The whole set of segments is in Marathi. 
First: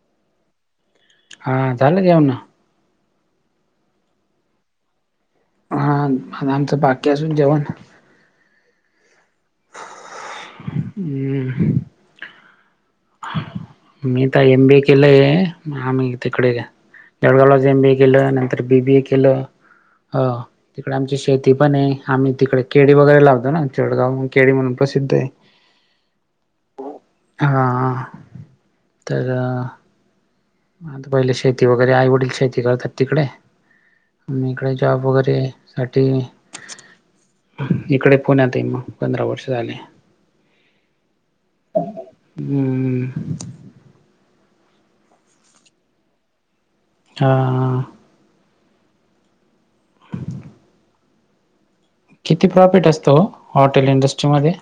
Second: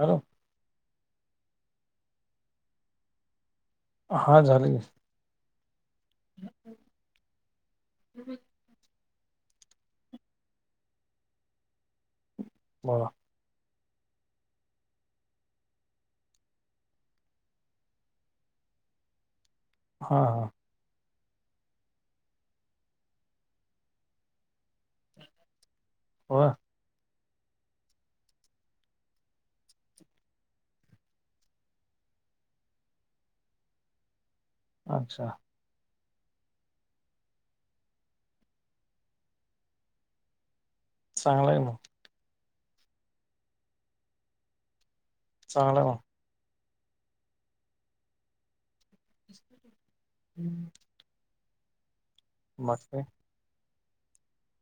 हॅलो हां झालं जेवन? हां झालं की. हं आणि आमचं बाकीय अजून जेवण. हम्म बोला. मी तर एम बी ए केलंय आम्ही तिकडे त्या वेळेलाच एम बी ए केलं नंतर बी बी ए केलं. हा हं हा तिकडे आमची शेती पण आहे. आम्ही तिकडे केळी वगैरे लावतो ना चेडगाव केळी म्हणून प्रसिद्ध आहे हो हां हां तर आता पहिले शेती वगैरे आई-वडील शेती करतात तिकडे मी काय जॉब अच्छा वगैरे साठी इकडे पुण्यात आहे मग पंधरा वर्ष झाले. चांगलं आहे हम्म. चांगल आहे. हा. हम्म. किती प्रॉफिट ते असत ओ, हॉटेल इंडस्ट्री मध्ये?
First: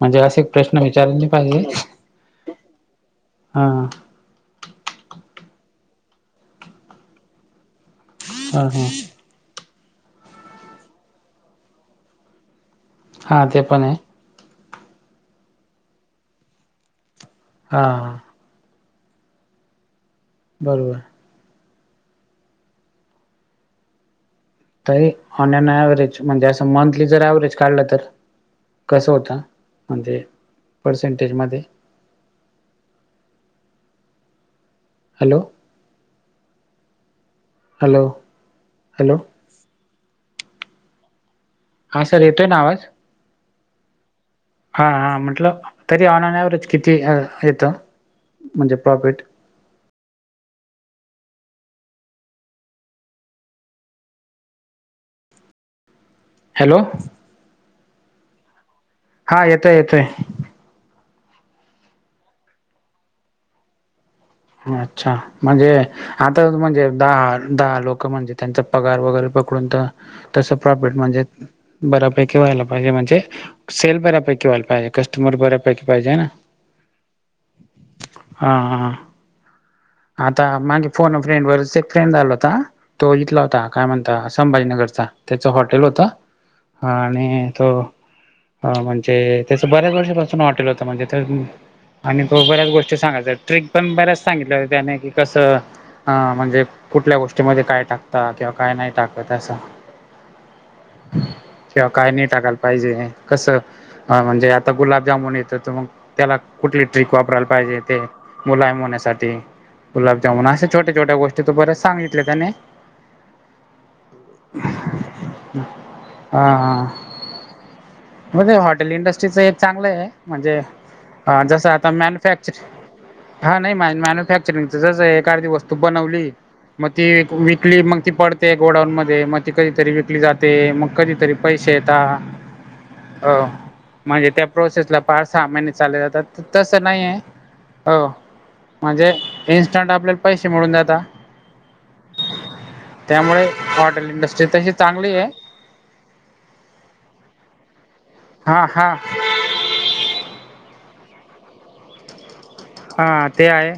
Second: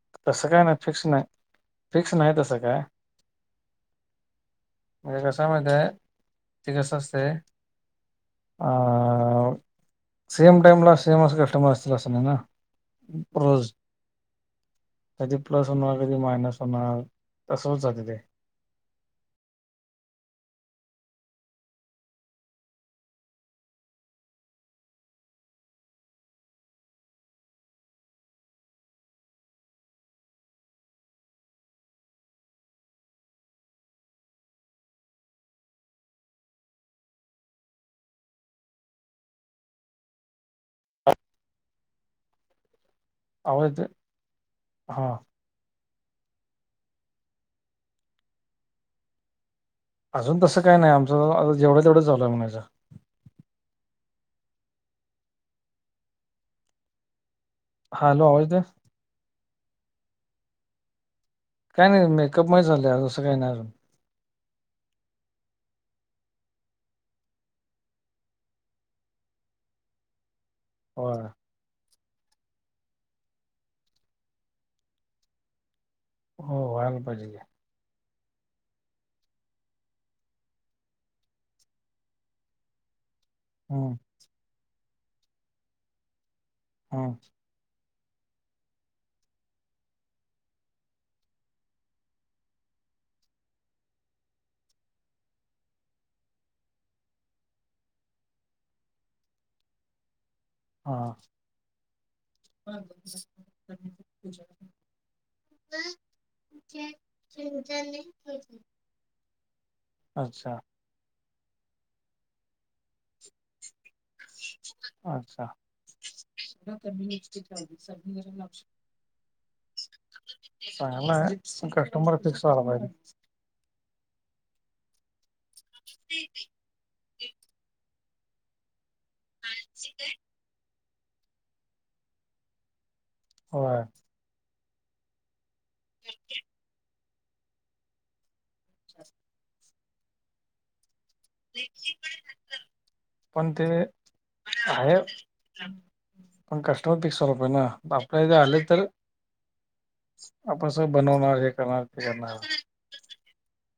म्हणजे असे तसं काय नाही प्रश्न फिक्स विचारले नाही नई पाहिजे, फिक्स नाही तसं काय हा. म्हणजे कसय माहितीय, ते कसं असतय हा हा अ- सेम टाइमला सेम अस कस्टमर असतील अस नई ना. हा ते प्रोज. पण आहे कधी प्लस होणार, कधी मायनस होणार. तसं होत हा जात हा ते. बरोबर. तरी ऑनन ऍव्हरेज, म्हणजे असं मंथली जर ऍव्हरेज काढलं तर? कसं होतं, म्हणजे पर्सेंटेजमध्ये? हॅलो. Hello, hello. हा सर येतोय ना आवाज? आवाज येतोय. हां हा हां म्हटलं तरी ऑन ऑन ॲव्हरेज किती येतं, म्हणजे प्रॉफिट? अजून तसं काय नाही आमचं, जेवढं तेवढं झाललंय म्हणायचं. हॅलो. हा हॅलो आवाज येतोय. हा येतोय येतोय. काही नाही मेकअप म झाले आजुन, असं काही नाही आजुन. अच्छा म्हनजे आता म्हणजे दहा दहा लोक म्हणजे त्यांचा पगार वगैरे पकडून तर तसं प्रॉफिट हो म्हणजे बऱ्यापैकी व्हायला पाहिजे म्हणजे, सेल बऱ्यापैकी व्हायला पाहिजे. कस्टमर बऱ्यापैकी पाहिजे ना. हो व्हायला पाहिजे की. हा हा. आता मागे फोन फ्रेंड वरच एक फ्रेंड आला होता, तो इथला हो काय हम्म म्हणत संभाजीनगरचा. त्याच हॉटेल होत, हम्म आणि त अ- म्हणजे त्याच बऱ्याच वर्षापासून हॉटेल होत, म्हणजे तर आणि तो बऱ्याच गोष्टी सांगायचा. ट्रिक पण बऱ्याच सांगितलं त्याने कि कसं हा म्हणजे कुठल्या गोष्टीमध्ये काय टाकता किंवा काय नाही टाकतं असं. हा. किंवा काय नाही टाकायला पाहिजे, कसं म्हणजे आता गुलाबजामुन येतं तर मग त्याला कुठली ट्रिक वापरायला पाहिजे ते मुलायम होण्यासाठी? गुलाबजामुन अच्छा अशा छोट्या छोट्या गोष्टी त बऱ्याच सांगितले त्यानि अच्छा हम्. हा हा, म्हणजे या हॉटेल इंडस्ट्रीच एक चांगलं आहे. म्हणजे चांगला आहे अं जस पण आता कस्टमर फिक्स मॅनुफॅक्चर व्हायला पाहिजे हा नाही मा मॅन्युफॅक्चरिंग जस एक अर्धी वस्तू बनवली मग ती विकली मग ती पडते गोडाऊन मध्ये मग ती कधीरी विकली जात ते मग कधीतरी पैसे येतात अ होय म्हणजे त्या प्रोसेसला पाच सहा महिने चालले जातात तसं नाही आहे हो म्हणजे इन्स्टंट आपल्याला पैसे मिळून जातात त्यामुळे पण ते हॉटेल इंडस्ट्री तशी चांगली आहे. पण कस्टमर टेस्ट वाला पाहिजेना, आपल्या इथे आले हा तर हा आप सब बनवणार हे करणार ते करणार हा ते आहे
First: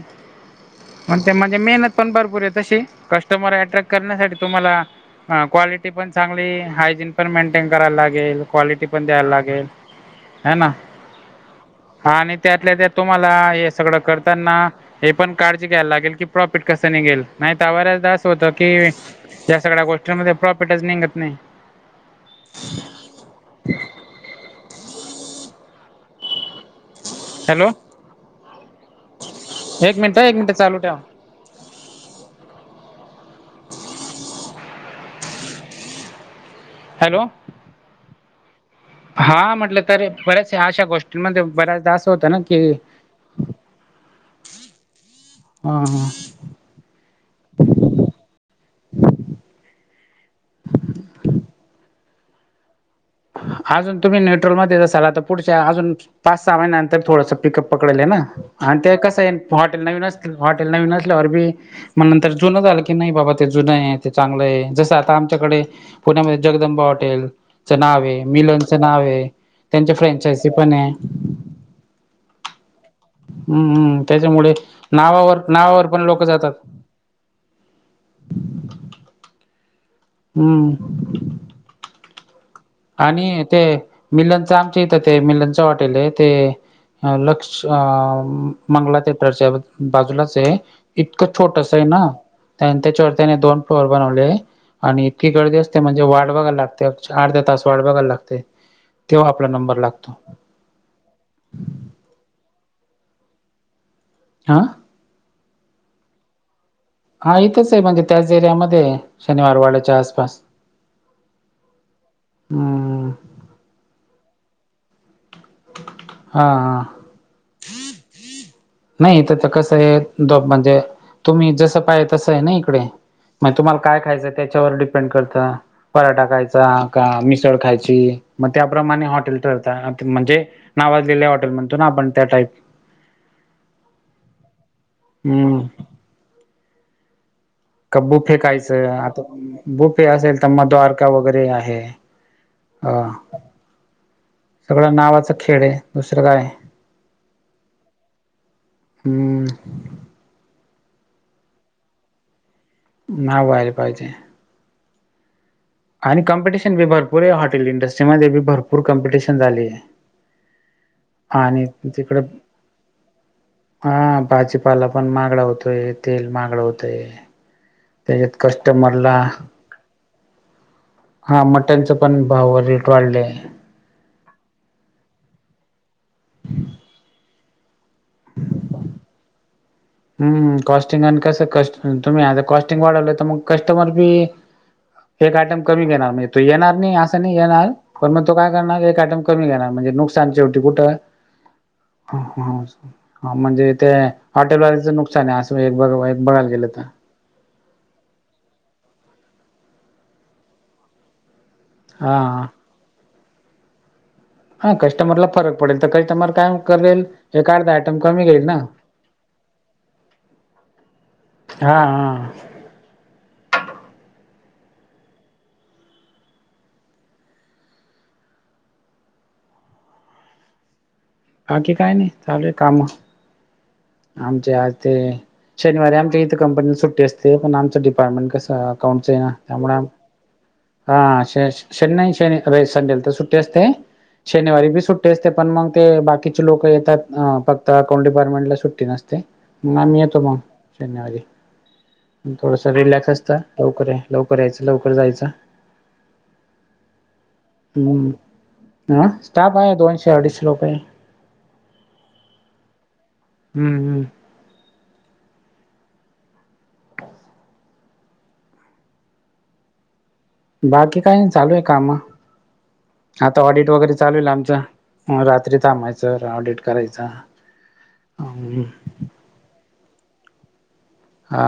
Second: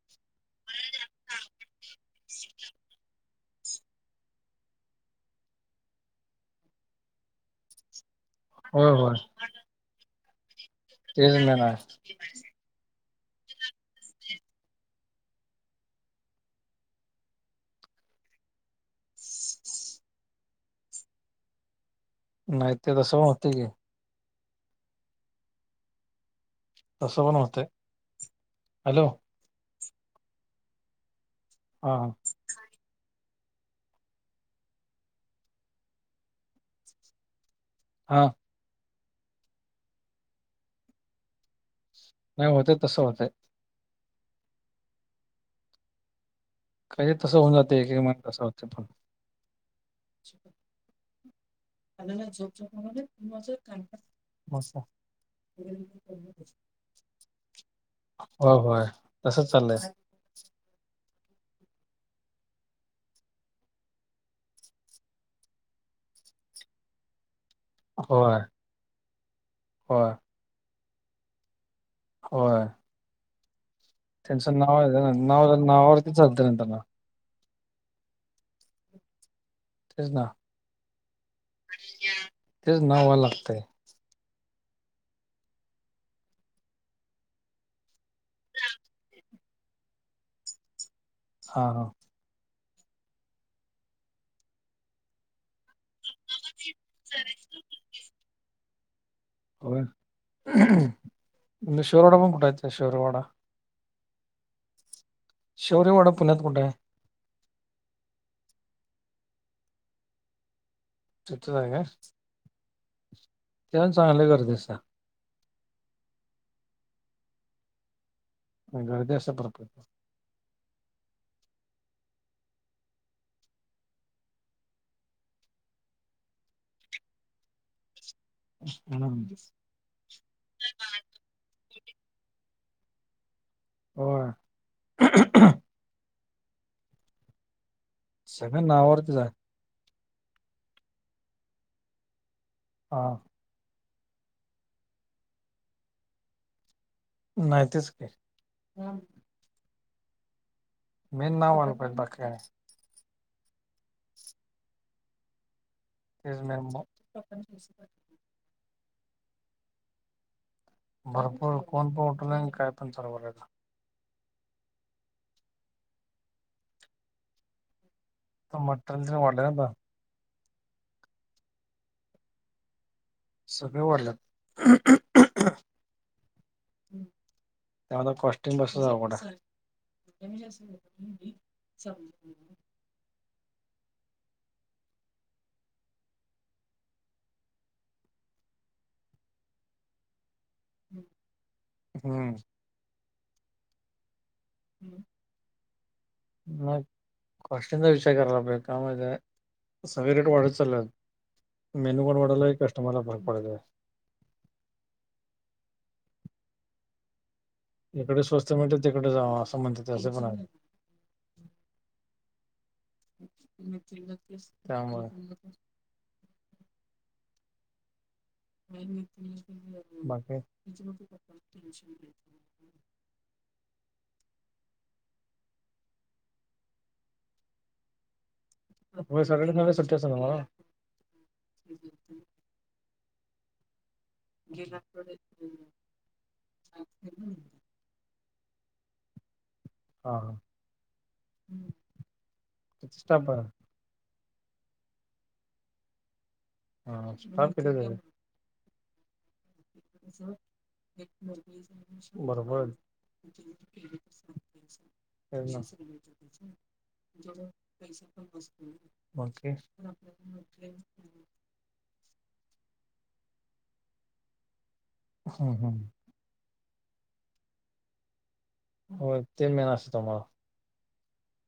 पण ते म्हने मेहनत पण भरपूर आहे तशी कस्टमर अट्रॅक्ट करण्यासाठी तुम्हाला हा क्वालिटी पण चांगली, हायजीन पण मेंटेन करायला लागेल, क्वालिटी होय पण होय द्यायला लागेल. हे ना? तेच मेन आहे हा आणि त्यातल्या त्यात तुम्हाला हे सगळं करताना हे पण काळजी घ्यायला लागेल की, प्रॉफिट कसं निघेल नाही तर बऱ्याचदा असं होतं की या सगळ्या गोष्टींमध्ये प्रॉफिटच निघत नाही. नाही ते तस होते की तसं पण होते, हॅलो हॅलो? एक मिनिट एक मिनिटं हं चालू ठेव हा हां. हॅलो? हा. हा म्हटलं तर बऱ्याच अशा गोष्टींमध्ये बऱ्याचदा असं होतं ना नाही की होतंय तसं होतंय हा हा काही तसं होऊन जाते, एक एक मण तस होते पण अनण्या झोप झोमध्ये [unintelligible] अजून तुम्ही न्यट्रलमध्ये जासाल आता पुढच्या अजून पाच सहा महिन्यानंतर थोडंसं पिकअप पकडेल हे ना? होय आणि होय ते कसं आहे तसंच हॉटेल चाललंय नवीन असल, हॉटेल नवीन असल्या वर बी मग नंतर जुनं झालं की नाही बाबा ते जुनं आहे ते चांगलं आहे जसं आता आमच्याकडे पुण्यामध्ये जगदंबा हॉटेल च नाव आहे, होय मिलनच नाव आहे त्यांच्या होय फ्रँचायजी पण आहे. होय. हम्म हम्म त्याच्यामुळे त्यांचं नाव आहे ना नावावर नाव नावावर पण नावावरती लोकं चालतंय जातात. ना त्यांना तेच ना हम. अ आणि ते मिलनच आमच्या इथं ते मिलनच हॉटेल आहे ते लक्ष अ मंगला थेटरच्या बाजूलाचे इतकं हा छोटस हा आहे ना, त्यानं त्याच्यावर त्याने दोन फ्लोअर बनवले. आणि इतकी गर्दी असते, म्हणजे वाट बघायला लागते अ अर्धा तास वाट बघायला लागते तेव्हा आपला नंबर होय लागतो. शौरवाडा कुठं आहेत शौर्यवाडा पण कठयं शिरवाडा? अं? शौर्यवाडा पुण्यात कुठं आहे? हा इथेच आहे म्हणजे त्याच एरियामध्ये शनिवार वाड्याच्या आसपास. त का हां तेण चांगलं करजस हा हा गर्दी नाही असते तर तर भरपूर कसं आहे द म्हणजे तुम्ही जसं पाय तसं आहे ना इकडे मग तुम्हाला काय खायचं त्याच्यावर डिपेंड करतं पराठा खायचा का मिसळ खायची मग त्याप्रमाणे हम्म हॉटेल ठरत म्हणजे नावातलेल्या हॉटेल म्हणतो ना आपण त्या टाईप हो हम्म का बुफे सगळ्या कायचं नावावरतीच आता आहे बुफे असेल तर मग द्वारका वगैरे आहे हा सगळं नावाचा खेळ आहे दुसरं काय आहे नाही तेच काय हम्म मेन नाव वाू पहि बाकीने ना वहेर पाजे आणि तेच मेन कॉम्पिटिशन भी भरपूर आहे हॉटे इंडस्ट्रीमध्ये बी भरपूर कॉम्पिटिशन झाली आहे भरपूर आणि कोण पण होटल आहे काय पण सरव आहे का हा भाजीपाला पण मागळा होतोय तेल मागळा होतोय त्याच्यात आता मटेरियल तेन कस्टमरला वाढलंय आता हा मटनच पण भाव रेट वाढलेय सगळे वाढलंत त्याला कस्टिंग बसत जा कठ हम् कॉस्टिंग आणि कस क तुम्ही आता कॉस्टिंग वाढवलं तर मग कस्टमर बी एक आयटम कमी घेणार नाही तू येणार नाही असं नाही येणार पण मग त काय करणार एक अटम कमी घेणार म्हणजे नु कु हम्म म्हणज नुकसान आहे अस ब म कॉस्टीनचा विचार करायला आप कामध्ये सगळे रेट वाढत चालत मेन्यू कोड हा वाडालाही कस्टमर लाला भर पडत आहे हा कस्टमरला फरक पडेल तर कस्टमर काय करेल एका दा इकडे स्वस्त म्हणते तिककडे जावं असं म्हणतात असं पण आहे हा हा [unintelligible] बा बाकी काय नाही चाल काम आमचे आज ते शनिवारी आमच्या इथे कंपनीला सुट्टी असते पण आमच डिपार्टमेंट कस अकाउंटच आहे होय ना सॅटर्डे संडे त्यामुळे सुट्टी असते तुम्हाला? हा श शनई शन संडेला तर सुट्टी असते शनिवारी बी सुट्टे असते पण मग ते बाकीचे लोक येतात अक् आता अकां डिपार्टमेंट ला सुट्टी नसते मग आम्ही हा येतो हा मग शनिवारी थोडासा किती रिलॅक्स स्टाफ असत आहे? लवकर आहे लवकर यायचं लवकर जायचं हा स्टाफ किती आहे हा स्टाप आहे दोनशे अडीचशे रुपये श हम्म हम्म मरवाद ह [inaudible] बाकी काय चालू आहे काम आता ऑडिट वगैरे चालू आहेल आमचं हम्म रात्री हम्म थांबायचं ऑडिट करायच हो तीन महिना असत तुम्हाला हा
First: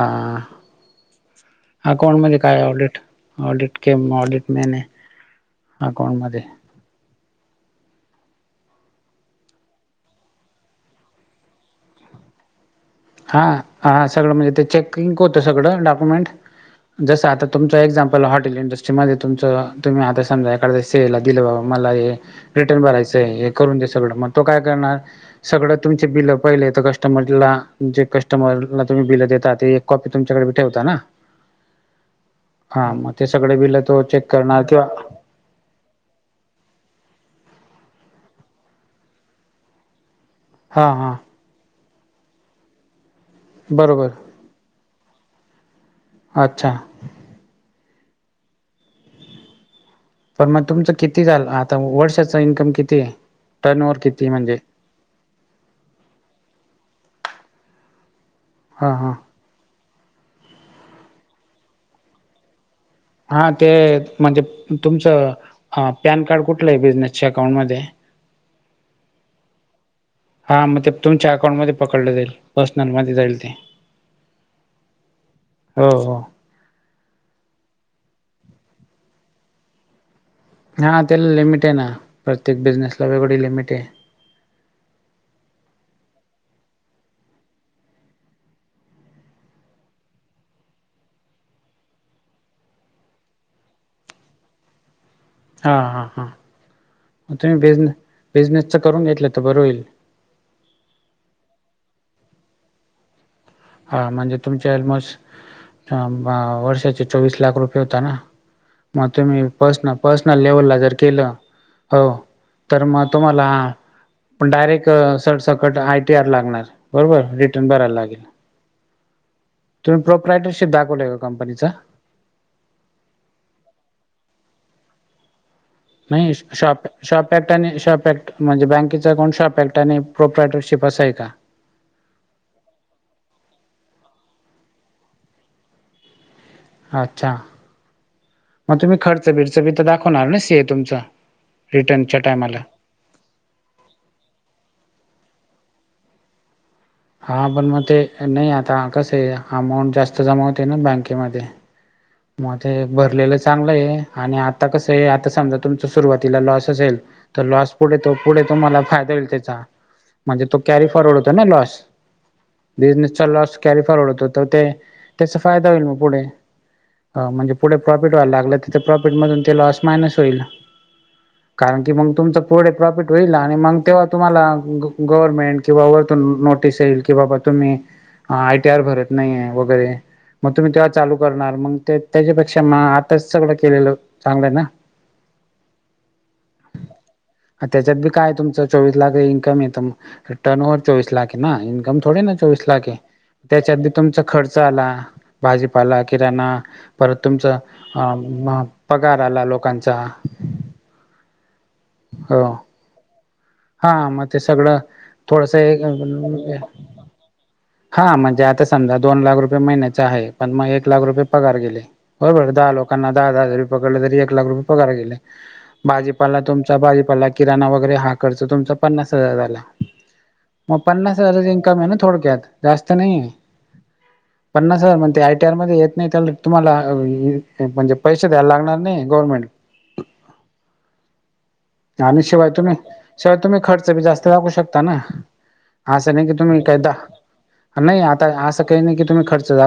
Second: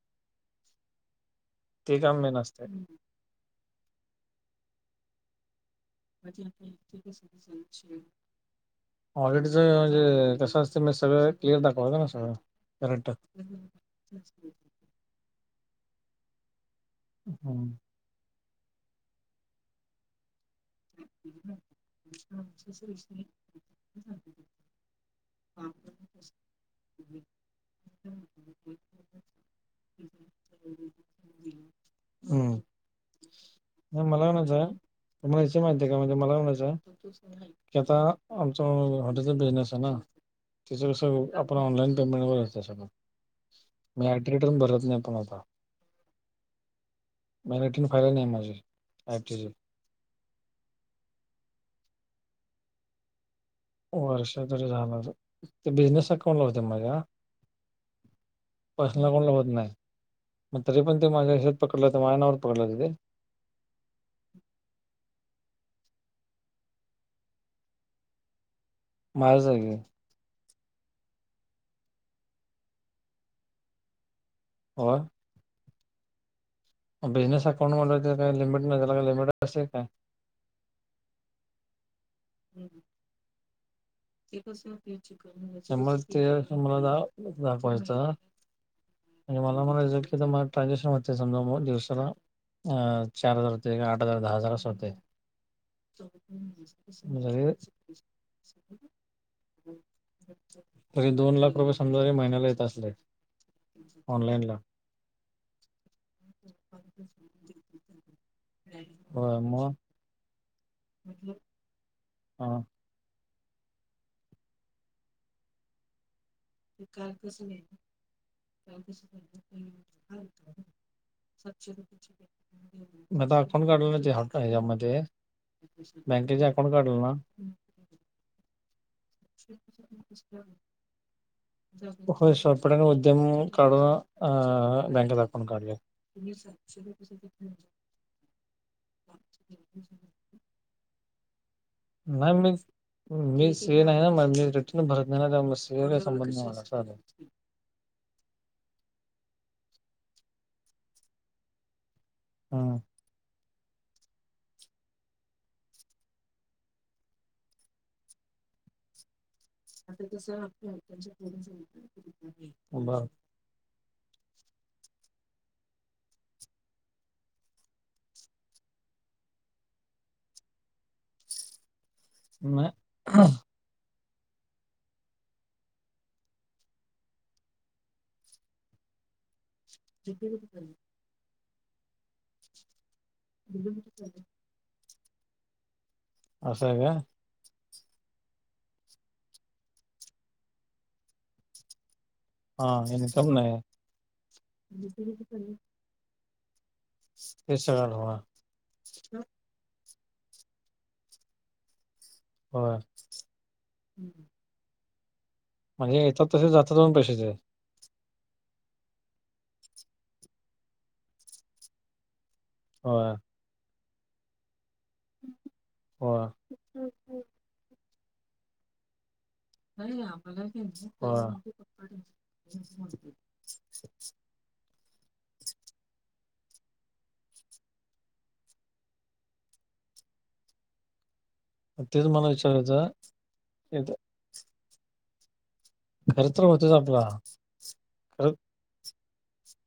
ते काम अकाउंट मेन मध्ये काय असतंय. ऑडिट ऑडिट के ऑडिट मने बा आप इग सुधी स ऑलरेडीचं म्हणजे कसं असतें मी सगळं क्लिअर दाखवत ना सगळं. करेक्ट हा हा सगळं म्हणजे ते चेकिंग होतं सगळं डॉक्युमेंट जसं आता हम्म तुमचं एक्झामप. हॉटेल इंडस्ट्री मध्ये तुम तुम्ही आता समा स दिलं बाबा मला हे रिटर्न भरायचंय हे करून दे सगळं मग तो काय करणार सगळं तुमचे बिल पहिलेेत कस्टमरला जे कस्टमरला तुम्ही बिल देता ते एक कॉपी तुमच्याकडे ठेवता ना हम्म हा मग ते सगळे बिल तो चेक करणार किंवा म्हणाच माहितीय का म्हणजे मला म्हणायचं.. कि आता आमच हॉटेलचा बिझनेस आहे ना हा तिचं कस हा आपण ऑनलाईन पेमेंट वगत बरोबर मी ऍट रिटर्न भरत नाही पण आता. अच्छा मॅटीन फायर नाही माझी आय टी पण मग तुमचं किती झालं आता वर्षाच इन्कम किती आहे टर्नओव्हर किती म्हणजे वर्षतरी जाणारत ते बिझनेस अकाउंट लावते माझा हां पर्सनल हां अकाउंट लावत नाही मग तरी पण ते माझ्या शेत पकडलं तर माझनावर पकडलं ति ते हा ते म्हणजे तुमचं पॅन कार्ड कुठलं आहे बिझनेसच्या अकाउंटमध्ये. [inaudible] माझ्या जागे हा मग ते तुमच्या अकाउंटमध्ये पकडलं जाईल पर्सनल मध्ये जाईल ते हो हो हो बिझनेस अकाउंट म काही लिमिट नाही झाला का लिमिट असेल काय हा त्याला लिमिट आहे ना प्रत्येक बिझनेस ला वेगळी लिमिट आहे ते शर ते शभर दाखवायचं. म्हणजे मला म्हणायचं की तर मला ट्रान्झॅक्शन होते समजा मग दिवसाला अ चार हजार होते आठ हजार दहा हजार अस होते हां हां हां म तुम्ही बिझने बिझनेसचं करून घेतलं तर बरं होईल तरी दोन लाख रुपये समजाे महिन्याला येत असले हा म्हणजे ऑनलाईनला तुमचे ऑलमोस्ट वर्षाचे चोवीस लाख रुपये होता ना मग होय तुम्ही मग पसन पर्सनल लेवलला जर केलं हो हा तर मग तुम्हाला डायरेक्ट सरसकट आयटीआर लागणार बरोबर रिटर्न भरायला लागेल च कुश आहे तुम्ही प्रोपरायटरशिप दाखवलं का कंपनीचा मता कोण काढ हॉ हच्यामध्ये नाही शॉप शॉपॅक्ट आणि शॉपॅक्ट. म्हणजे बँकेच अकाउं शॉपेक्ट आणि प्रोपेटरशिप असं आहे का हो सपट्याने उद्यम काढून अ बँकेत अकाउून काढूया त सर अच्छा मग तुम्ही खर्च बिरच बी तर दाखवणार ना सी तुमचं नाही मीच मी सेन आहे ना मी रिटर्न भरत नाही नाला से संबंध चाले हां पण मग ते नाही आता कसं आहे अमाऊंट जास्त जमा होते ना बँकेमध्ये मग ते हम्म भरलेलं चांगलं आहे आणि आता कसं आहे आता समजा तुमच सुरुवातीला लॉसचं होईल तर लॉस पुढे तो पुढे तुम्हाला फायदा भेटेल आता कस लॉस बिझनेसचा लॉस कॅरी फॉरवर्ड होत तर ते त्याचा फायदा होईल मग पुढे म्हणजे पुढे प्रॉफिट व्हायला लागलं तर प्रॉफिट मधून ते लॉस मायनस होईल कारण की मग तुमचं नाही पुढे प्रॉफिट होईल आणि मग तेव्हाचं तुम्हाला गव्हर्नमेंट किंवा वरतून नोटीस येईल की बाबा तुम्ही आयटी आर भरत नाही आहेे वगैरे मग तुम्ही तेव्हा चालू करणार मग ते त्याच्यापेक्षा म आ तर सगळं केलेलं चांगलं ना असं आहे काय त्याच्यात बी काय तुमचं चोवीस लाख इन्कम येतं मग टर्न ओवर चोवीस लाखे ना इनकम थोडे ना चोवीस हा लाख हे इन्कम नाही त्याच्यात बि तुम चा खर्च आला भाजी पाला किराणा परत तुमच ते सगळं हो, अ पगार आला लोकांचा हो हा हा मग ते सगळं थोडसं एक कशाचं हा म्हणजे आता समजा दोन लाख रुपये महिन्याच आहे पण मग एक लाख रुपये पगार गेले बरोबर दहा होय लोकांना दहा हजार रुपये पकडले तरी एक लाख रुपये पगार गेले होय. भाजीपाला तुम चा भाजीपाला किराणा वगैरे ह खर्च तुमचा पन्नास हजार झाला म पन्नास हजारचं इन्कम आहे ना थोडक्यात जास्त नाही आहे पन्नास हजार म्हण ते आयटीआर मध्ये येत नाही त्या तुम्हाला म्हणजे पैसे द्यायला लागणार नाही गव्हर्नमेंट तेच आणि मला शिवाय तुम्ही विचारायचं शिवाय तुम्ही खर्च बी जास्त दाखवू शकता ना असं नाही की खर्च तर तुम्ही होतोच एकदा आपला नाही आता खर्च असं काही नाही की तुम्ही खर्च जा